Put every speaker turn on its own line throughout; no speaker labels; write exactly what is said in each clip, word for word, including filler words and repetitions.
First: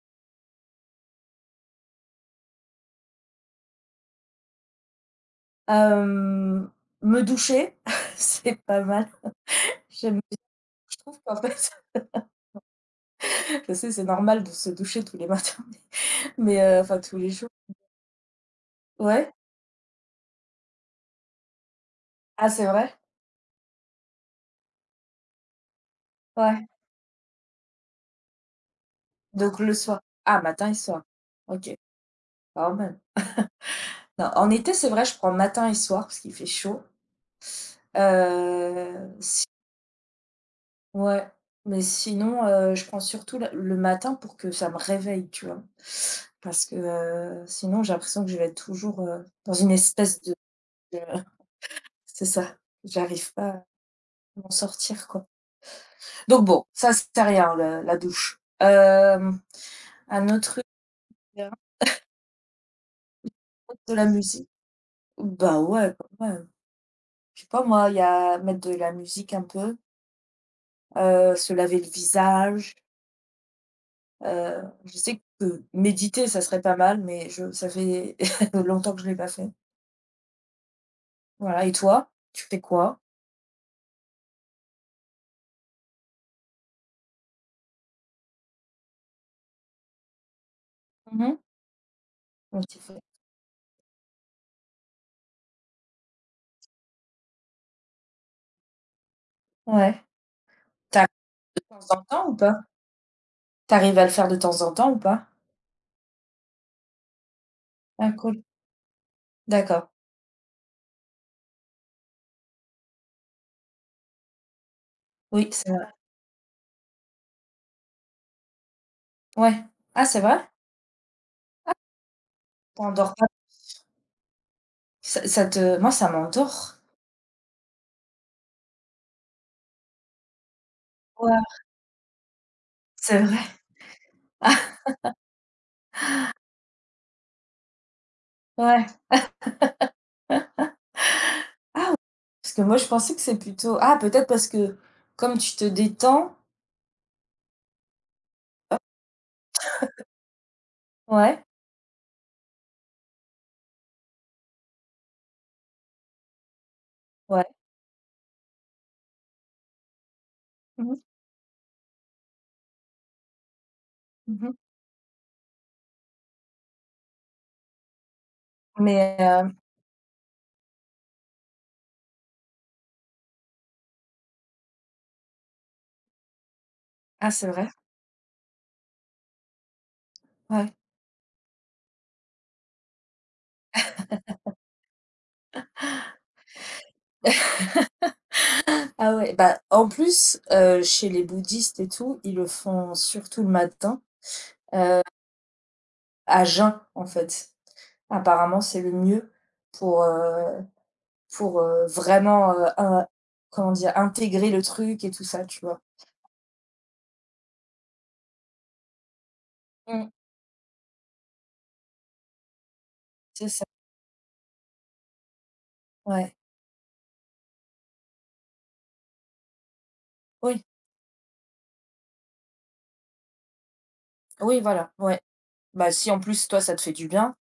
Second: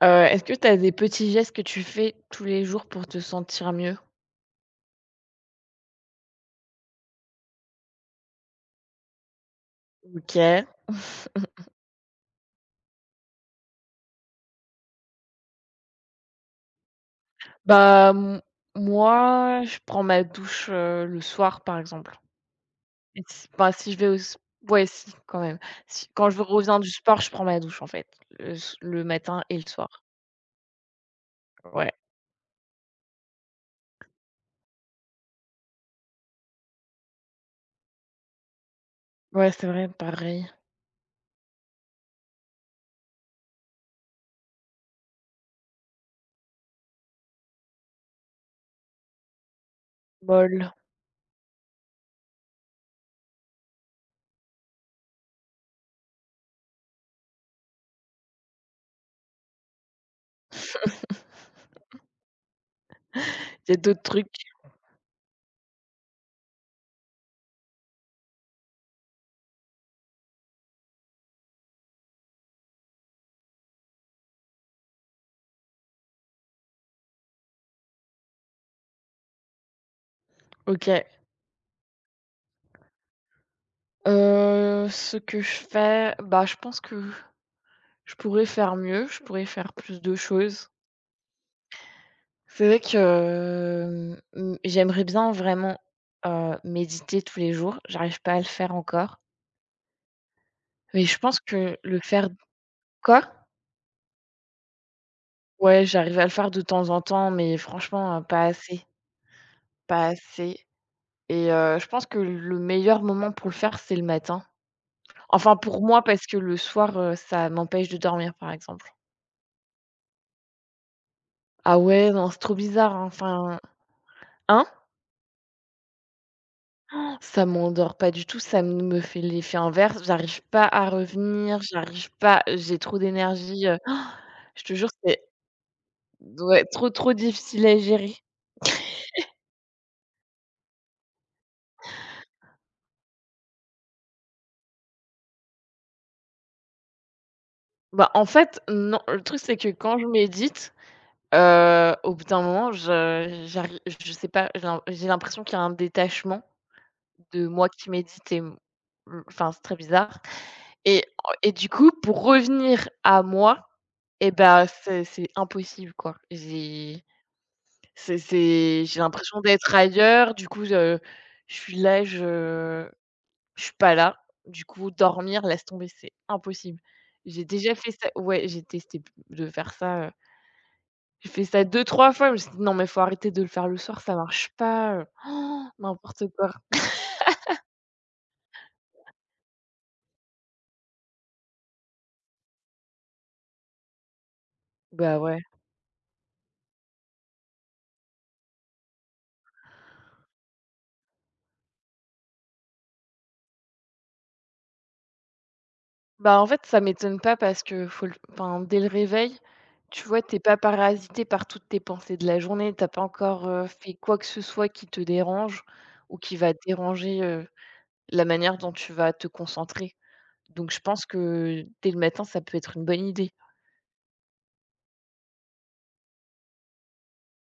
Heu, est-ce que tu as des petits gestes que tu fais tous les jours pour te sentir mieux?
Hem, me doucher, c'est pas mal. J'aime bien,
OK.
je trouve qu'en fait je sais, c'est normal de se doucher tous les matins, mais heu, enfin tous les jours.
Bah, m
Ouais?
moi, je prends ma douche, heu, le soir, par exemple.
Ah c'est vrai?
Et si bah, si je vais au s Ouais, si, quand même. Si quand je
Ouais,
reviens du sport, je prends ma douche, en fait, le s le matin et
donc
le
le soir.
soir.
Ah, matin et soir. OK,
Ouais.
pas mal. Non, en été, c'est vrai, je prends matin et soir parce qu'il fait chaud. Heu, si
Ouais, c'est vrai, pareil.
ouais, mais sinon, heu, je prends surtout la le matin pour que ça me réveille, tu vois? Parce que, heu, sinon j'ai l'impression que je vais être toujours, heu, dans une espèce de
Molle.
de c'est ça, j'arrive pas à m'en sortir, quoi. Donc bon, ça, c'est rien, le la douche. Hem, un autre truc,
Il y a
de
d'autres
la musique.
trucs?
Bah, ouais, quand même. Je sais pas moi, il y a mettre de la musique un peu, heu, se laver le visage, heu, je sais que méditer, ça serait pas mal, mais je ça fait longtemps que je l'ai pas fait.
OK.
Voilà, et toi, tu fais quoi?
Heu, ce que je fais, bah, je pense que je pourrais faire mieux, je pourrais faire plus de choses.
Mmh mh. Ouais,
C'est vrai
tu fais
que, hem, j'aimerais bien vraiment, heu, méditer tous les jours. J'arrive pas à le faire encore,
ouais. Tu
mais
arrives
je pense
de
que
temps
le
en temps
faire.
ou pas?
Quoi?
Tu arrives à le faire de temps en temps ou pas?
Ouais, j'arrive à le faire de temps en temps, mais
Ah
franchement, heu, pas
cool,
assez,
d'accord.
pas assez, et heu, je pense que le meilleur moment pour le faire, c'est le matin.
Oui,
Enfin,
c'est
pour moi, parce que le soir, heu, ça m'empêche de dormir, par exemple.
ouais. Ah, c'est vrai?
Ah ouais, non, c'est trop bizarre, hein,
T'endors pas?
enfin, hein?
Ça ça te moi, ça m'endort.
Ça m'endort pas du tout, ça m me fait l'effet inverse, j'arrive pas à
Ouais,
revenir, j'arrive pas j'ai trop
c'est vrai.
d'énergie, heu, je te jure, c'est ouais, trop, trop difficile à gérer.
Ouais, parce que moi, je pensais que c'est plutôt ah, peut-être parce que comme tu te détends
Bah, en fait, non, le truc, c'est que quand je médite,
ouais,
heu, au bout d'un moment, je j'arrive, je sais pas, j'ai l'im j'ai l'impression qu'il y a un détachement de
ouais.
moi qui médite et m enfin, c'est très bizarre.
Mmh mh.
Et et du coup, pour revenir à moi, et
Mmh.
ben c'est c'est impossible, quoi. J'ai C'est c'est J'ai
Mais
l'impression
heu
d'être ailleurs, du coup, je je suis là, je je suis pas là. Du coup, dormir, laisse tomber, c'est impossible.
ah,
J'ai
c'est vrai?
déjà fait ça, ouais, j'ai testé p de faire ça, heu,
Ouais.
j'ai fait ça deux trois fois, je me suis dit: «Non, mais faut arrêter de le faire le soir, ça marche pas, heu, Oh, n'importe quoi».
Ah ouais, bah, en plus, heu, chez les bouddhistes et tout, ils le font surtout le matin,
Bah, ouais.
à jeun, en fait. Apparemment, c'est le mieux pour, heu pour, heu, vraiment, heu, in comment dire? Intégrer le truc et tout ça, tu vois?
Bah, en fait, ça m'étonne pas parce que faut le enfin, dès le réveil, tu
Mmh,
vois, tu es pas parasité par toutes tes pensées de la journée, tu as pas encore,
c'est ça.
heu, fait quoi que ce soit qui te dérange ou
Ouais,
qui va déranger, heu la manière dont tu vas te concentrer.
oui,
Donc je pense que dès le matin, ça peut être une bonne idée.
oui, voilà, ouais. Bah, si en plus toi ça te fait du bien.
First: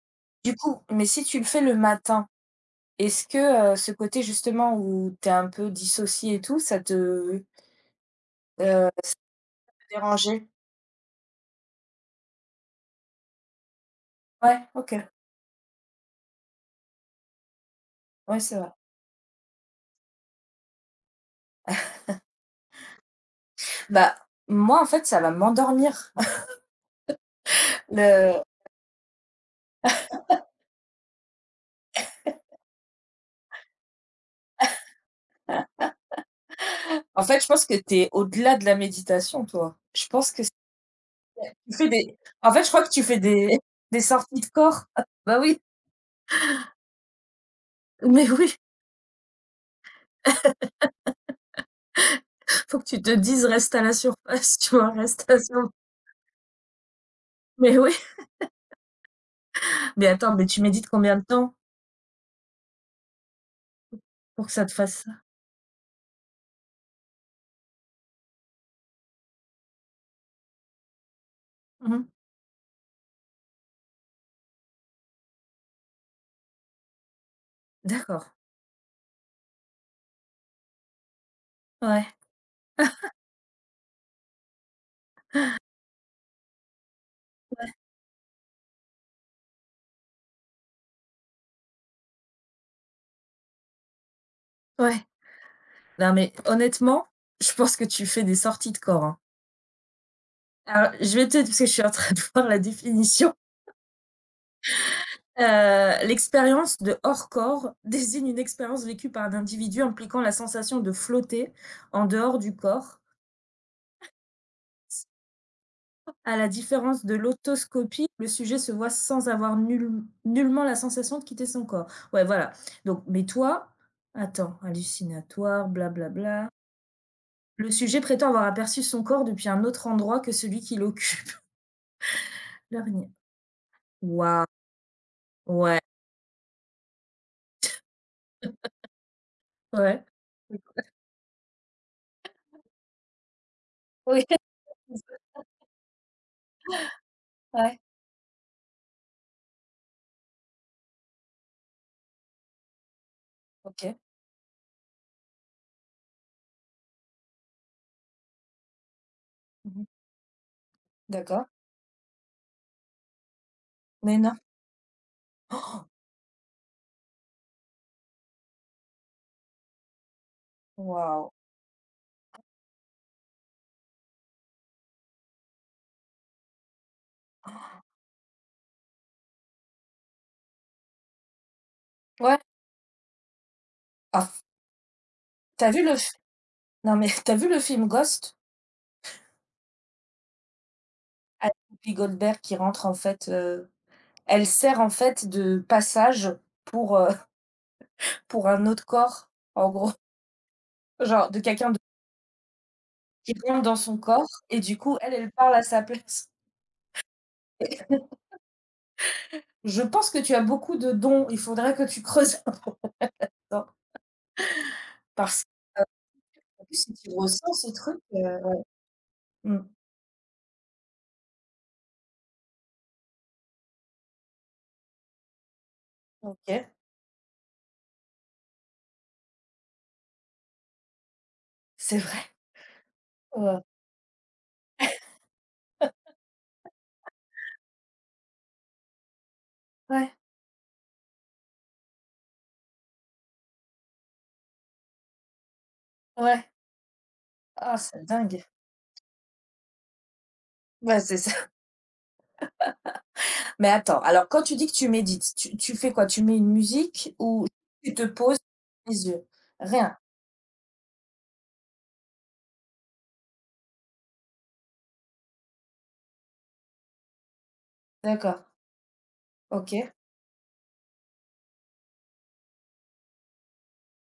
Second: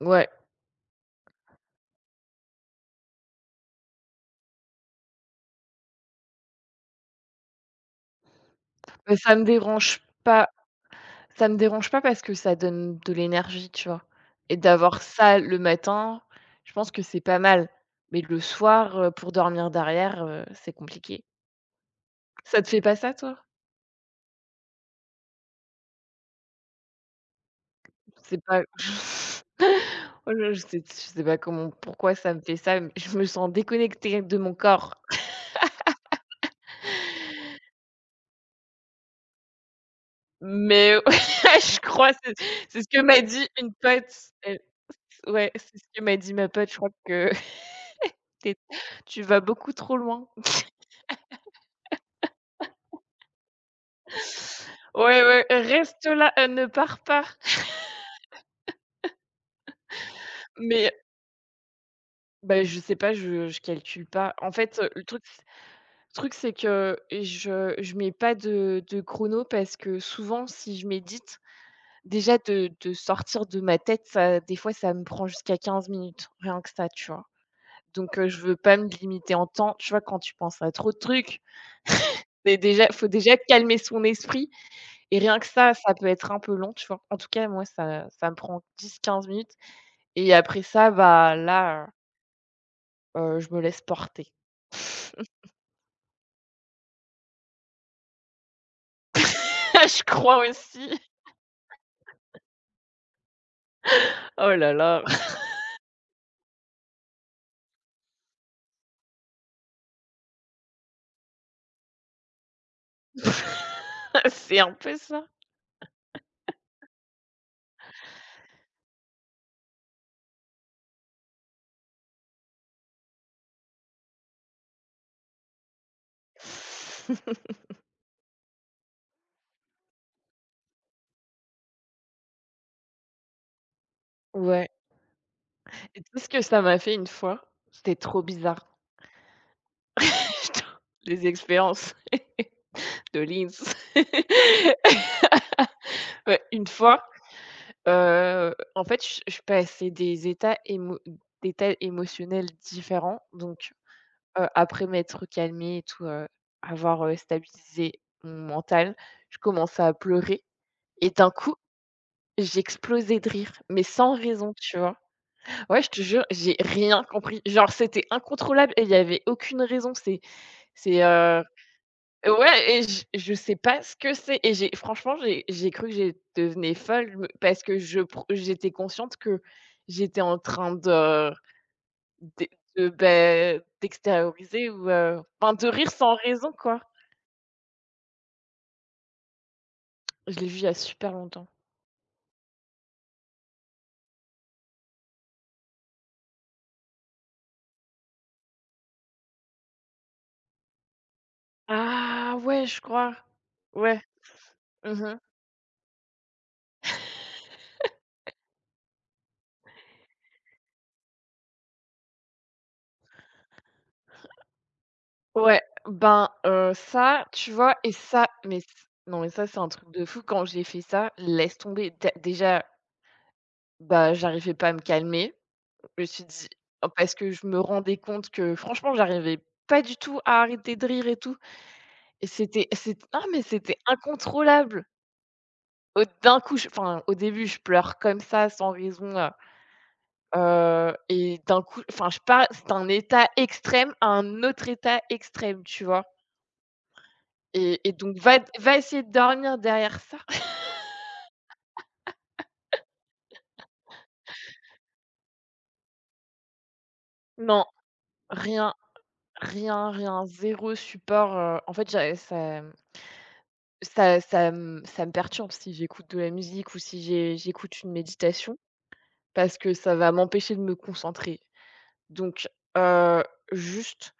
Ouais,
Du coup, mais si tu le fais le matin, est-ce que, heu, ce côté justement où tu es un peu dissocié et tout, ça te, heu, ça
mais ça me
te
dérange
dérangeait?
pas ça me dérange pas parce que ça donne de l'énergie, tu vois? Et
Ouais, OK,
d'avoir ça le matin, je pense que c'est pas mal. Mais le
ouais, c'est vrai.
soir, heu, pour dormir derrière, heu, c'est compliqué. Ça te fait pas ça toi?
Bah, moi en fait ça va m'endormir.
C'est
Le
pas. Oh là, je sais je sais pas comment, pourquoi ça me fait ça, mais je me sens déconnectée de mon corps.
en fait je pense que tu es au-delà de la méditation toi. Je pense que si
Mais
tu
je
fais
crois,
des
c'est
en fait je
c'est
crois
ce
que
que
tu fais
m'a dit
des
une
des
pote.
sorties de corps. Bah
Ouais,
oui,
c'est ce que m'a dit ma pote, je crois que
mais
tu
oui,
tu vas beaucoup trop loin.
faut que tu te dises: «Reste à la surface», tu vois?
Ouais,
Reste à la
ouais,
surface.
reste là, heu, ne pars pas.
Mais oui. Mais attends, mais tu médites
Mais
combien de temps
bah, je sais pas, je je calcule pas.
pour
En
que ça te
fait, heu, le
fasse ça?
truc le truc c'est que je je mets pas de de chrono parce que souvent, si je médite,
Mmh.
déjà, de de sortir de ma tête, ça, des fois, ça me prend jusqu'à quinze minutes, rien que ça, tu vois? Donc,
D'accord.
heu, je veux pas me limiter en temps, tu vois? Quand tu penses à trop de trucs,
Ouais,
mais déjà, faut déjà calmer son esprit. Et rien que ça, ça peut être un peu long, tu vois? En tout cas, moi,
ouais,
ça ça me prend dix quinze minutes et après ça, bah, là, heu je me laisse porter.
ouais. Non mais honnêtement, je pense que tu fais des sorties de corps, hein.
Je crois
Alors
aussi.
je vais te parce que je suis en train de voir la définition.
Oh là là,
Heu, l'expérience de hors corps désigne une expérience vécue par un individu impliquant la sensation de flotter en dehors du corps.
c'est un peu ça.
À la différence de l'autoscopie, le sujet se voit sans avoir nul nullement la sensation de quitter son corps. Ouais, voilà. Donc mais toi attends, hallucinatoire, blablabla. Le sujet prétend avoir aperçu son corps depuis un autre endroit que celui qui l'occupe. L'heurnier. Waouh!
Ouais,
Ouais,
et tu sais ce que ça m'a fait une fois? C'était trop bizarre.
ouais.
Putain,
D'accord.
les expériences de Linz.
Oui,
Ouais, une fois,
ouais,
heu, en fait, je je passais des états émo d'états émotionnels différents, donc.
OK.
Heu, après m'être calmée et tout, heu, avoir, heu, stabilisé mon mental, je
Mmh
commençais
mh.
à pleurer et, d'un
D'accord.
coup, j'ai explosé de rire, mais sans
Mais non.
raison, tu vois? Ouais,
Oh!
je te jure, j'ai rien compris. Genre, c'était incontrôlable et il y avait aucune raison. C'est c'est,
Waouh!
heu ouais, et je je sais pas ce que c'est, et j'ai franchement, j'ai j'ai cru que j'étais devenais folle, je me parce que je pr j'étais consciente que j'étais en train de
Ouais.
d'é de, ben,
Ah,
d'extérioriser ou, heu, enfin,
tu
de
as vu
rire
le
sans
f
raison, quoi.
non, mais tu as vu le film Ghost?
Je l'ai vu il y a super longtemps.
Avec Whoopi Goldberg qui rentre en fait, heu, elle sert en fait de passage pour, heu, pour un autre corps, en gros. Genre de quelqu'un de
Ah ouais, je crois.
qui rentre dans son
Ouais.
corps et du coup elle,
Mhm.
elle parle à sa place. Je pense que tu as beaucoup de dons, il faudrait que tu creuses un peu, hein, parce
Ouais,
que, heu,
ben,
en
heu,
plus, si tu
ça, tu
ressens ce
vois? Et
truc,
ça,
heu
mais c non, mais ça, c'est
mmh,
un truc de fou. Quand j'ai fait ça, laisse tomber. Dé Déjà, bah, j'arrivais pas à me calmer. Je me suis dit:
OK,
oh, parce que je me rendais compte que franchement, j'arrivais pas du tout à arrêter de rire et tout,
c'est vrai.
et c'était, c'est, ah, mais
Heu,
c'était incontrôlable. Heu, d'un coup, je enfin, au début, je pleure comme ça, sans raison.
ouais,
Heu et d'un coup, enfin, je parle, c'est un état extrême à un autre état extrême, tu vois?
ouais. Ah,
Et et
c'est
donc, va
dingue.
va essayer de dormir derrière ça.
Ouais, c'est ça. Mais attends, alors quand tu dis que tu médites, tu tu fais quoi? Tu mets une musique ou
Non,
tu te poses,
rien,
les yeux?
rien,
Rien?
rien, zéro support, heu, en fait, j'ai ça ça ça me ça me perturbe si j'écoute de la musique ou si j'ai j'écoute une
D'accord,
méditation parce que
OK.
ça va m'empêcher de me concentrer. Donc, heu, juste,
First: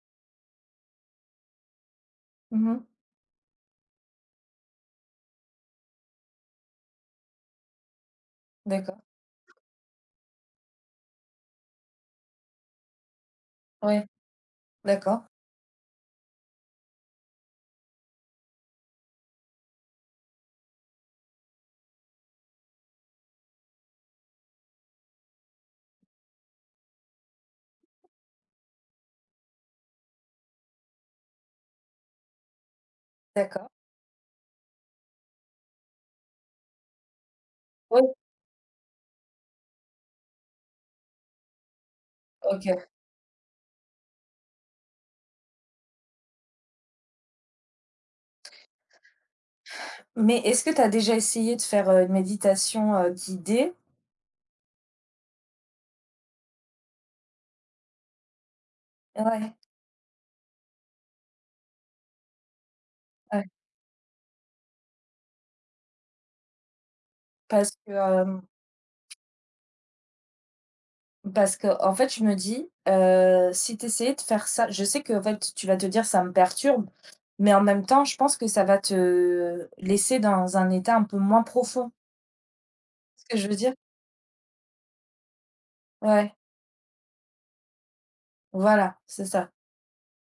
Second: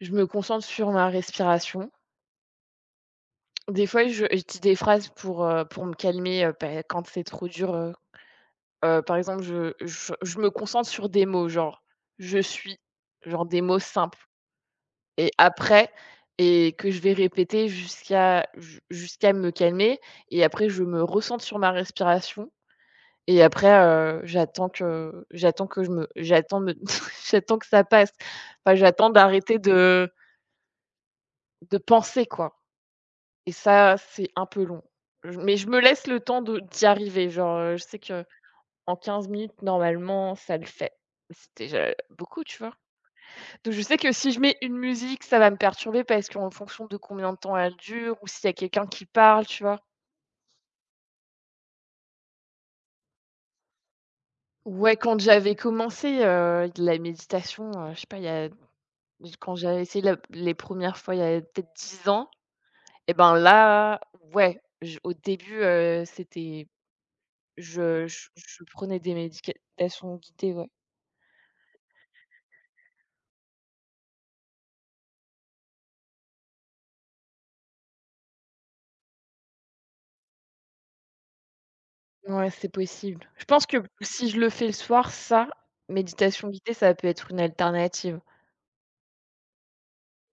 je me concentre sur ma respiration.
Mmh mh.
Des fois, je je dis des phrases pour, heu, pour me calmer, heu, bah, quand c'est trop dur.
D'accord,
Heu, par exemple, je je je me concentre sur des mots, genre: «Je suis», genre des mots
ouais,
simples,
d'accord,
et après et que je vais répéter jusqu'à ju jusqu'à me calmer, et après, je me recentre sur ma respiration, et après, heu, j'attends que j'attends que je me j'attends me j'attends que ça passe. Enfin, j'attends d'arrêter de de penser, quoi, et
d'accord.
ça, c'est un peu long. Je Mais je me laisse le temps de d'y arriver, genre, heu, je sais
Oui,
que. En quinze minutes, normalement, ça le fait. C'était déjà beaucoup, tu
OK.
vois? Donc, je sais que si je mets une musique, ça va me perturber parce qu'en fonction de combien de temps elle dure ou s'il y a quelqu'un qui parle, tu vois?
Mais est-ce que tu as déjà essayé de faire, heu, une méditation, heu, guidée?
Ouais, quand j'avais commencé, heu, la méditation, heu, je sais pas, il y a
Ouais,
quand j'avais essayé la les premières fois, il y a peut-être dix ans. Et ben
ouais,
là, ouais, je au début, heu, c'était
parce que,
je je
hem
je prenais des médicatations guidées, ouais.
parce que en fait, je me dis, heu, si tu essayais de faire ça je sais que en fait, tu vas te dire: «Ça me perturbe», mais en même temps, je pense que ça va te laisser dans un état un peu moins profond.
Ouais, c'est
Tu
possible.
ce que
Je
je veux
pense
dire?
que si je le fais le soir, ça,
Ouais,
méditation guidée, ça peut être une alternative.
voilà, c'est ça.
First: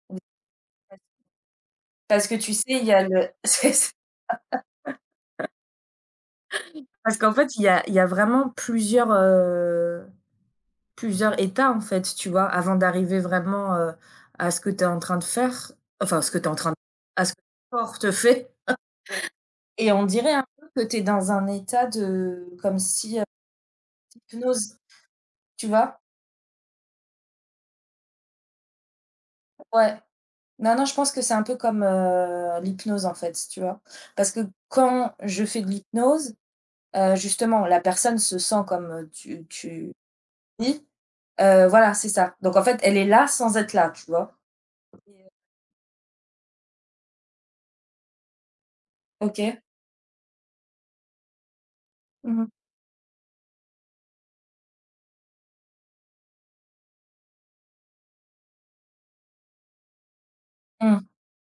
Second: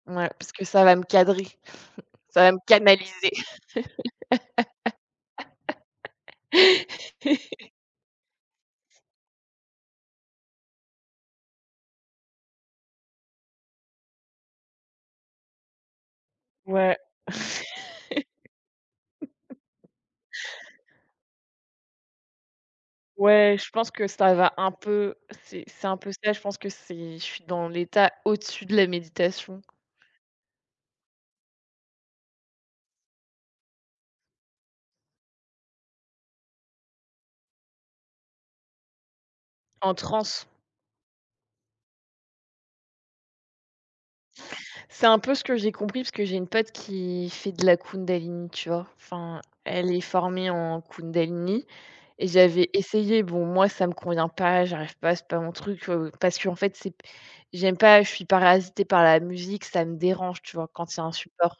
Ouais, parce que ça va me cadrer,
Parce que
ça va
tu
me
sais, il y a le
canaliser.
c'est ça. Parce qu'en fait, il y a il y a vraiment plusieurs, heu, plusieurs états, en fait, tu vois? Avant d'arriver vraiment, heu, à ce que tu es en train de faire, enfin, ce que tu es en train de
Ouais.
à ce que ton corps te fait. Et on dirait un peu que tu es dans un état de comme si, heu,
Ouais, je pense que ça va un
hypnose,
peu c'est
tu
c'est un
vois?
peu ça, je pense que c'est je suis dans l'état au-dessus de la méditation,
Ouais. Non, non, je pense que c'est un peu comme, heu, l'hypnose, en fait, tu vois? Parce que quand je fais de l'hypnose, heu, justement, la personne se sent comme, heu, tu tu
en transe.
dis. Heu, voilà, c'est ça. Donc en fait, elle est là sans être là, tu vois?
C'est
Et
un
heu
peu ce que j'ai compris parce que j'ai une pote qui fait de la Kundalini, tu vois? Enfin,
OK.
elle est formée en Kundalini. Et
Mmh mh.
j'avais essayé, bon, moi, ça me convient pas, j'arrive pas, c'est pas mon truc, heu, parce qu'en fait, c'est j'aime pas, je suis parasitée par la musique, ça me dérange, tu vois? Quand il y
Mmh.
a un support,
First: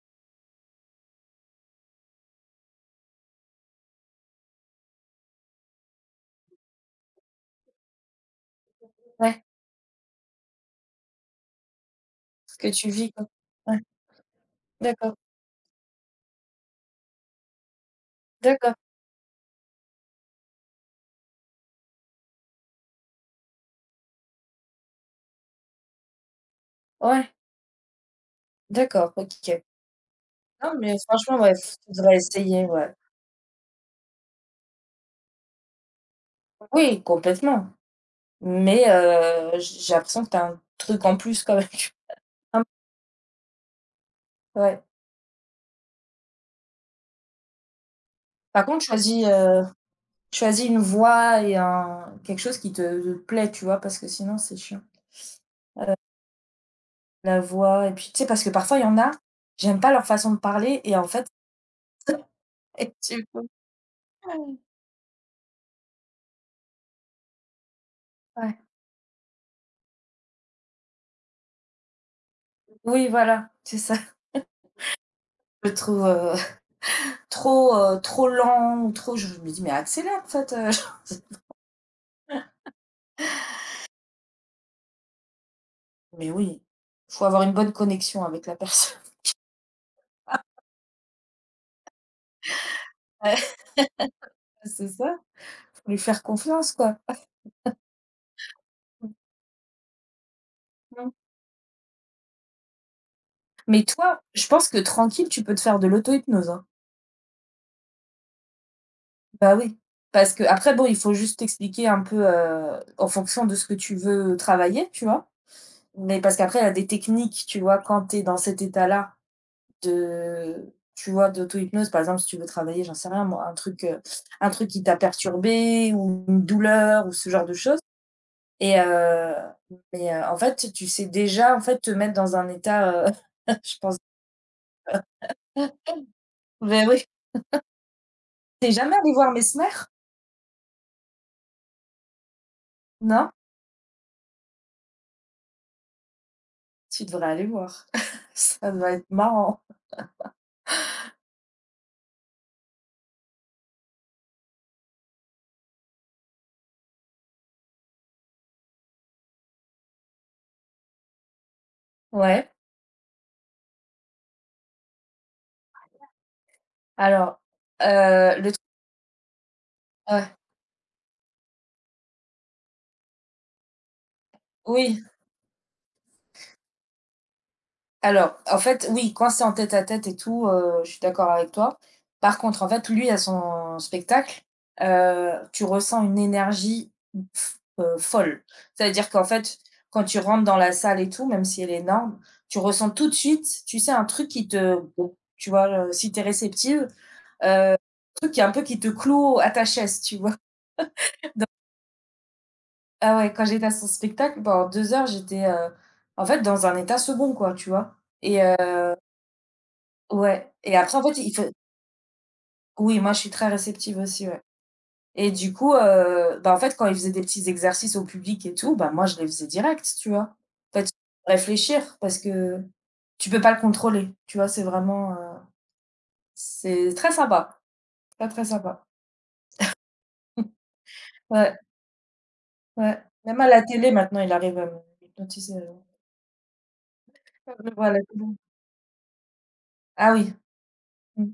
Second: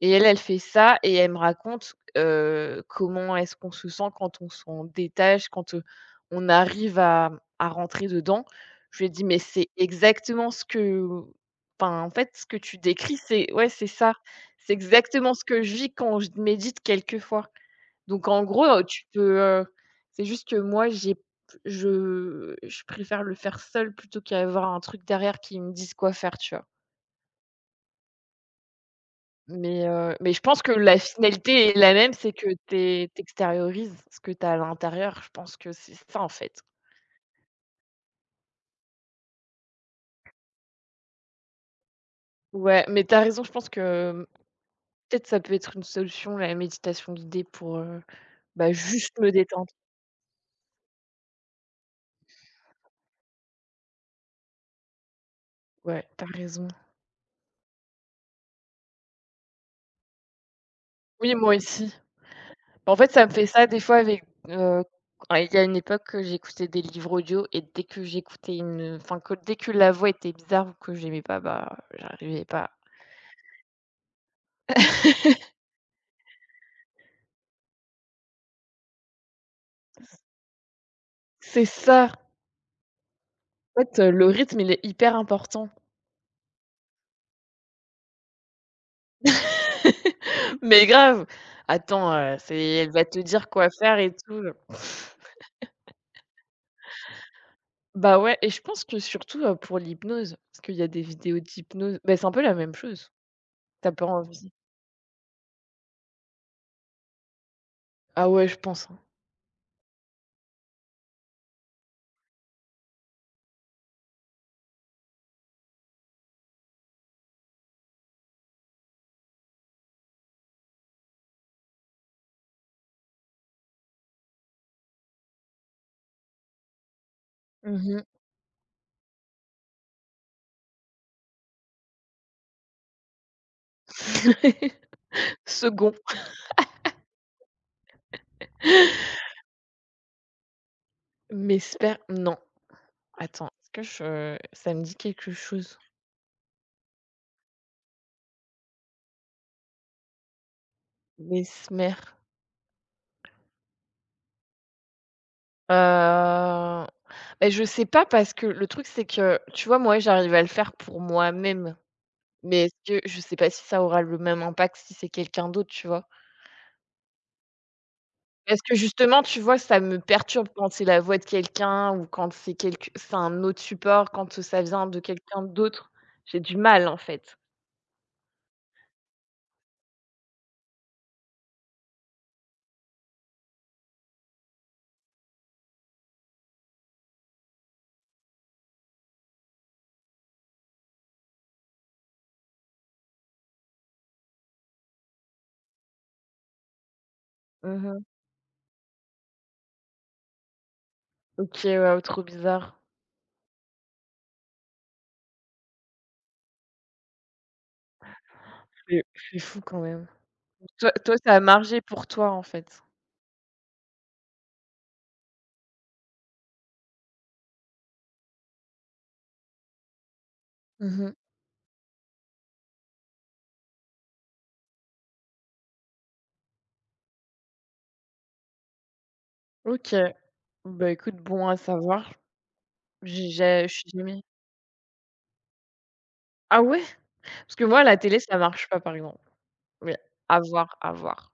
et elle, elle fait ça et elle me raconte, heu, comment est-ce qu'on se sent quand on s'en détache, quand, heu, on arrive à à rentrer dedans. Je lui ai dit: «Mais
Ouais.
c'est exactement ce que enfin, en fait, ce
Ce
que
que
tu
tu vis,
décris,
quoi.
c'est, ouais,
Ouais.
c'est ça, c'est
D'accord,
exactement ce que je vis quand je médite quelquefois». Donc, en gros,
d'accord.
heu, tu peux, heu c'est juste que moi, j'ai je je préfère le faire seul plutôt qu'à avoir un truc derrière qui me dise quoi faire, tu vois?
Ouais, d'accord, OK.
Mais heu, mais je pense que
Non mais
la
franchement, ouais,
finalité est la même,
faudrait
c'est que
essayer,
tu
ouais.
es ce que tu as à l'intérieur. Je pense que c'est ça, en fait.
Oui, complètement. Mais heu, j j'ai l'impression que tu as un truc en plus quand même. Hem,
Ouais, mais t'as raison, je pense que, mmh,
Ouais.
peut-être ça peut être une solution, la méditation guidée pour, heu,
Par
bah,
contre,
juste
choisis,
me
heu,
détendre.
choisis une voix et un quelque chose qui te te plaît, tu vois? Parce que sinon, c'est chiant.
Ouais, t'as raison.
La voix et puis tu sais, parce que parfois, il y en a, j'aime pas leur façon de parler et en fait
Oui, moi aussi.
et
En fait,
tu
ça me fait
peux
ça des fois avec, heu, il y a une époque que j'écoutais des livres audio, et dès que j'écoutais
ouais.
une enfin, que dès que la voix était bizarre ou que j'aimais pas, bah, j'arrivais pas.
Oui, voilà, c'est ça. Je le trouve, heu, trop, heu, trop lent ou trop je me dis: «Mais accélère en fait, heu». Genre c'est
C'est ça. En fait, euh, le rythme, il est hyper important.
mais oui, faut avoir une bonne connexion avec la personne.
Mais grave. Attends, heu, c'est elle va te dire
Ouais,
quoi faire et tout.
c'est ça, faut lui faire confiance quoi.
Bah, ouais, et je pense que surtout, heu, pour l'hypnose, parce qu'il y a des
Mmh mh.
vidéos d'hypnose, bah, c'est un peu la même chose.
Mais
T'as pas
toi, je
envie.
pense que tranquille, tu peux te faire de l'auto-hypnose, hein.
Ah ouais, je pense, hein.
Bah oui. Parce que après, bon, il faut juste t'expliquer un peu, heu, en fonction de ce que tu veux travailler, tu vois? Mais parce qu'après, il y a des techniques, tu vois? Quand tu es dans cet état-là de tu vois, d'auto-hypnose, par exemple, si tu veux travailler, j'en sais rien moi, un truc, heu, un truc qui t'a perturbé ou une douleur ou ce genre de choses
Mmh.
et heu, mais heu, en fait, tu sais déjà, en fait, te mettre dans un état, heu, je pense
Second.
mais oui. T'es jamais allé voir Mesmer?
Mesmer, non.
Non?
Attends, est-ce que je ça me dit quelque chose?
Tu devrais aller voir. Ça doit être marrant.
Mesmer, heu, beh, je sais pas parce que le truc, c'est que, tu vois, moi, j'arrive à le faire pour moi-même,
Ouais.
mais est-ce que je sais pas si ça aura le même impact si c'est quelqu'un d'autre, tu vois?
Alors, heu, le tru
Parce que justement, tu vois, ça me
ouais,
perturbe quand c'est la voix de quelqu'un ou quand c'est quelque c'est un autre support, quand ça vient de
oui.
quelqu'un d'autre. J'ai du mal, en fait.
Alors, en fait, oui, quand c'est en tête-à-tête et tout, heu, je suis d'accord avec toi. Par contre, en fait, lui, à son spectacle, heu, tu ressens une énergie f heu, folle. C'est-à-dire qu'en fait, quand tu rentres dans la salle et tout, même si elle est énorme, tu ressens tout de suite, tu sais, un truc qui te tu vois, heu, si tu es réceptive, heu, un
Mmh.
truc qui est un peu qui te cloue à ta chaise, tu vois?
OK, ouais, trop bizarre.
Ah ouais, quand j'étais à son spectacle, pendant deux heures, j'étais, heu, en fait, dans un état second, quoi, tu vois? Et heu
C'est c'est fou quand même.
ouais et
Toi
après, en
toi,
fait, il
ça a
fait
marché pour toi, en fait?
oui, moi, je suis très réceptive aussi, ouais et du coup, heu, bah, en fait, quand il faisait des petits exercices au public et tout, bah, moi, je les faisais direct, tu vois? En fait,
Mmh.
réfléchir parce que tu peux pas le contrôler, tu vois? C'est vraiment, heu, c'est très sympa, très, très sympa.
OK. Bah, écoute, bon à
Ouais,
savoir.
ouais,
J'ai
même à la
j'ai je suis
télé, maintenant,
jamais
il arrive à me hypnotiser, heu,
Ah ouais?
à
Parce que
me
moi, à
voir à
la
la
télé,
télé.
ça marche pas, par exemple. Mais
Ah oui.
à voir, à voir.
Mmh.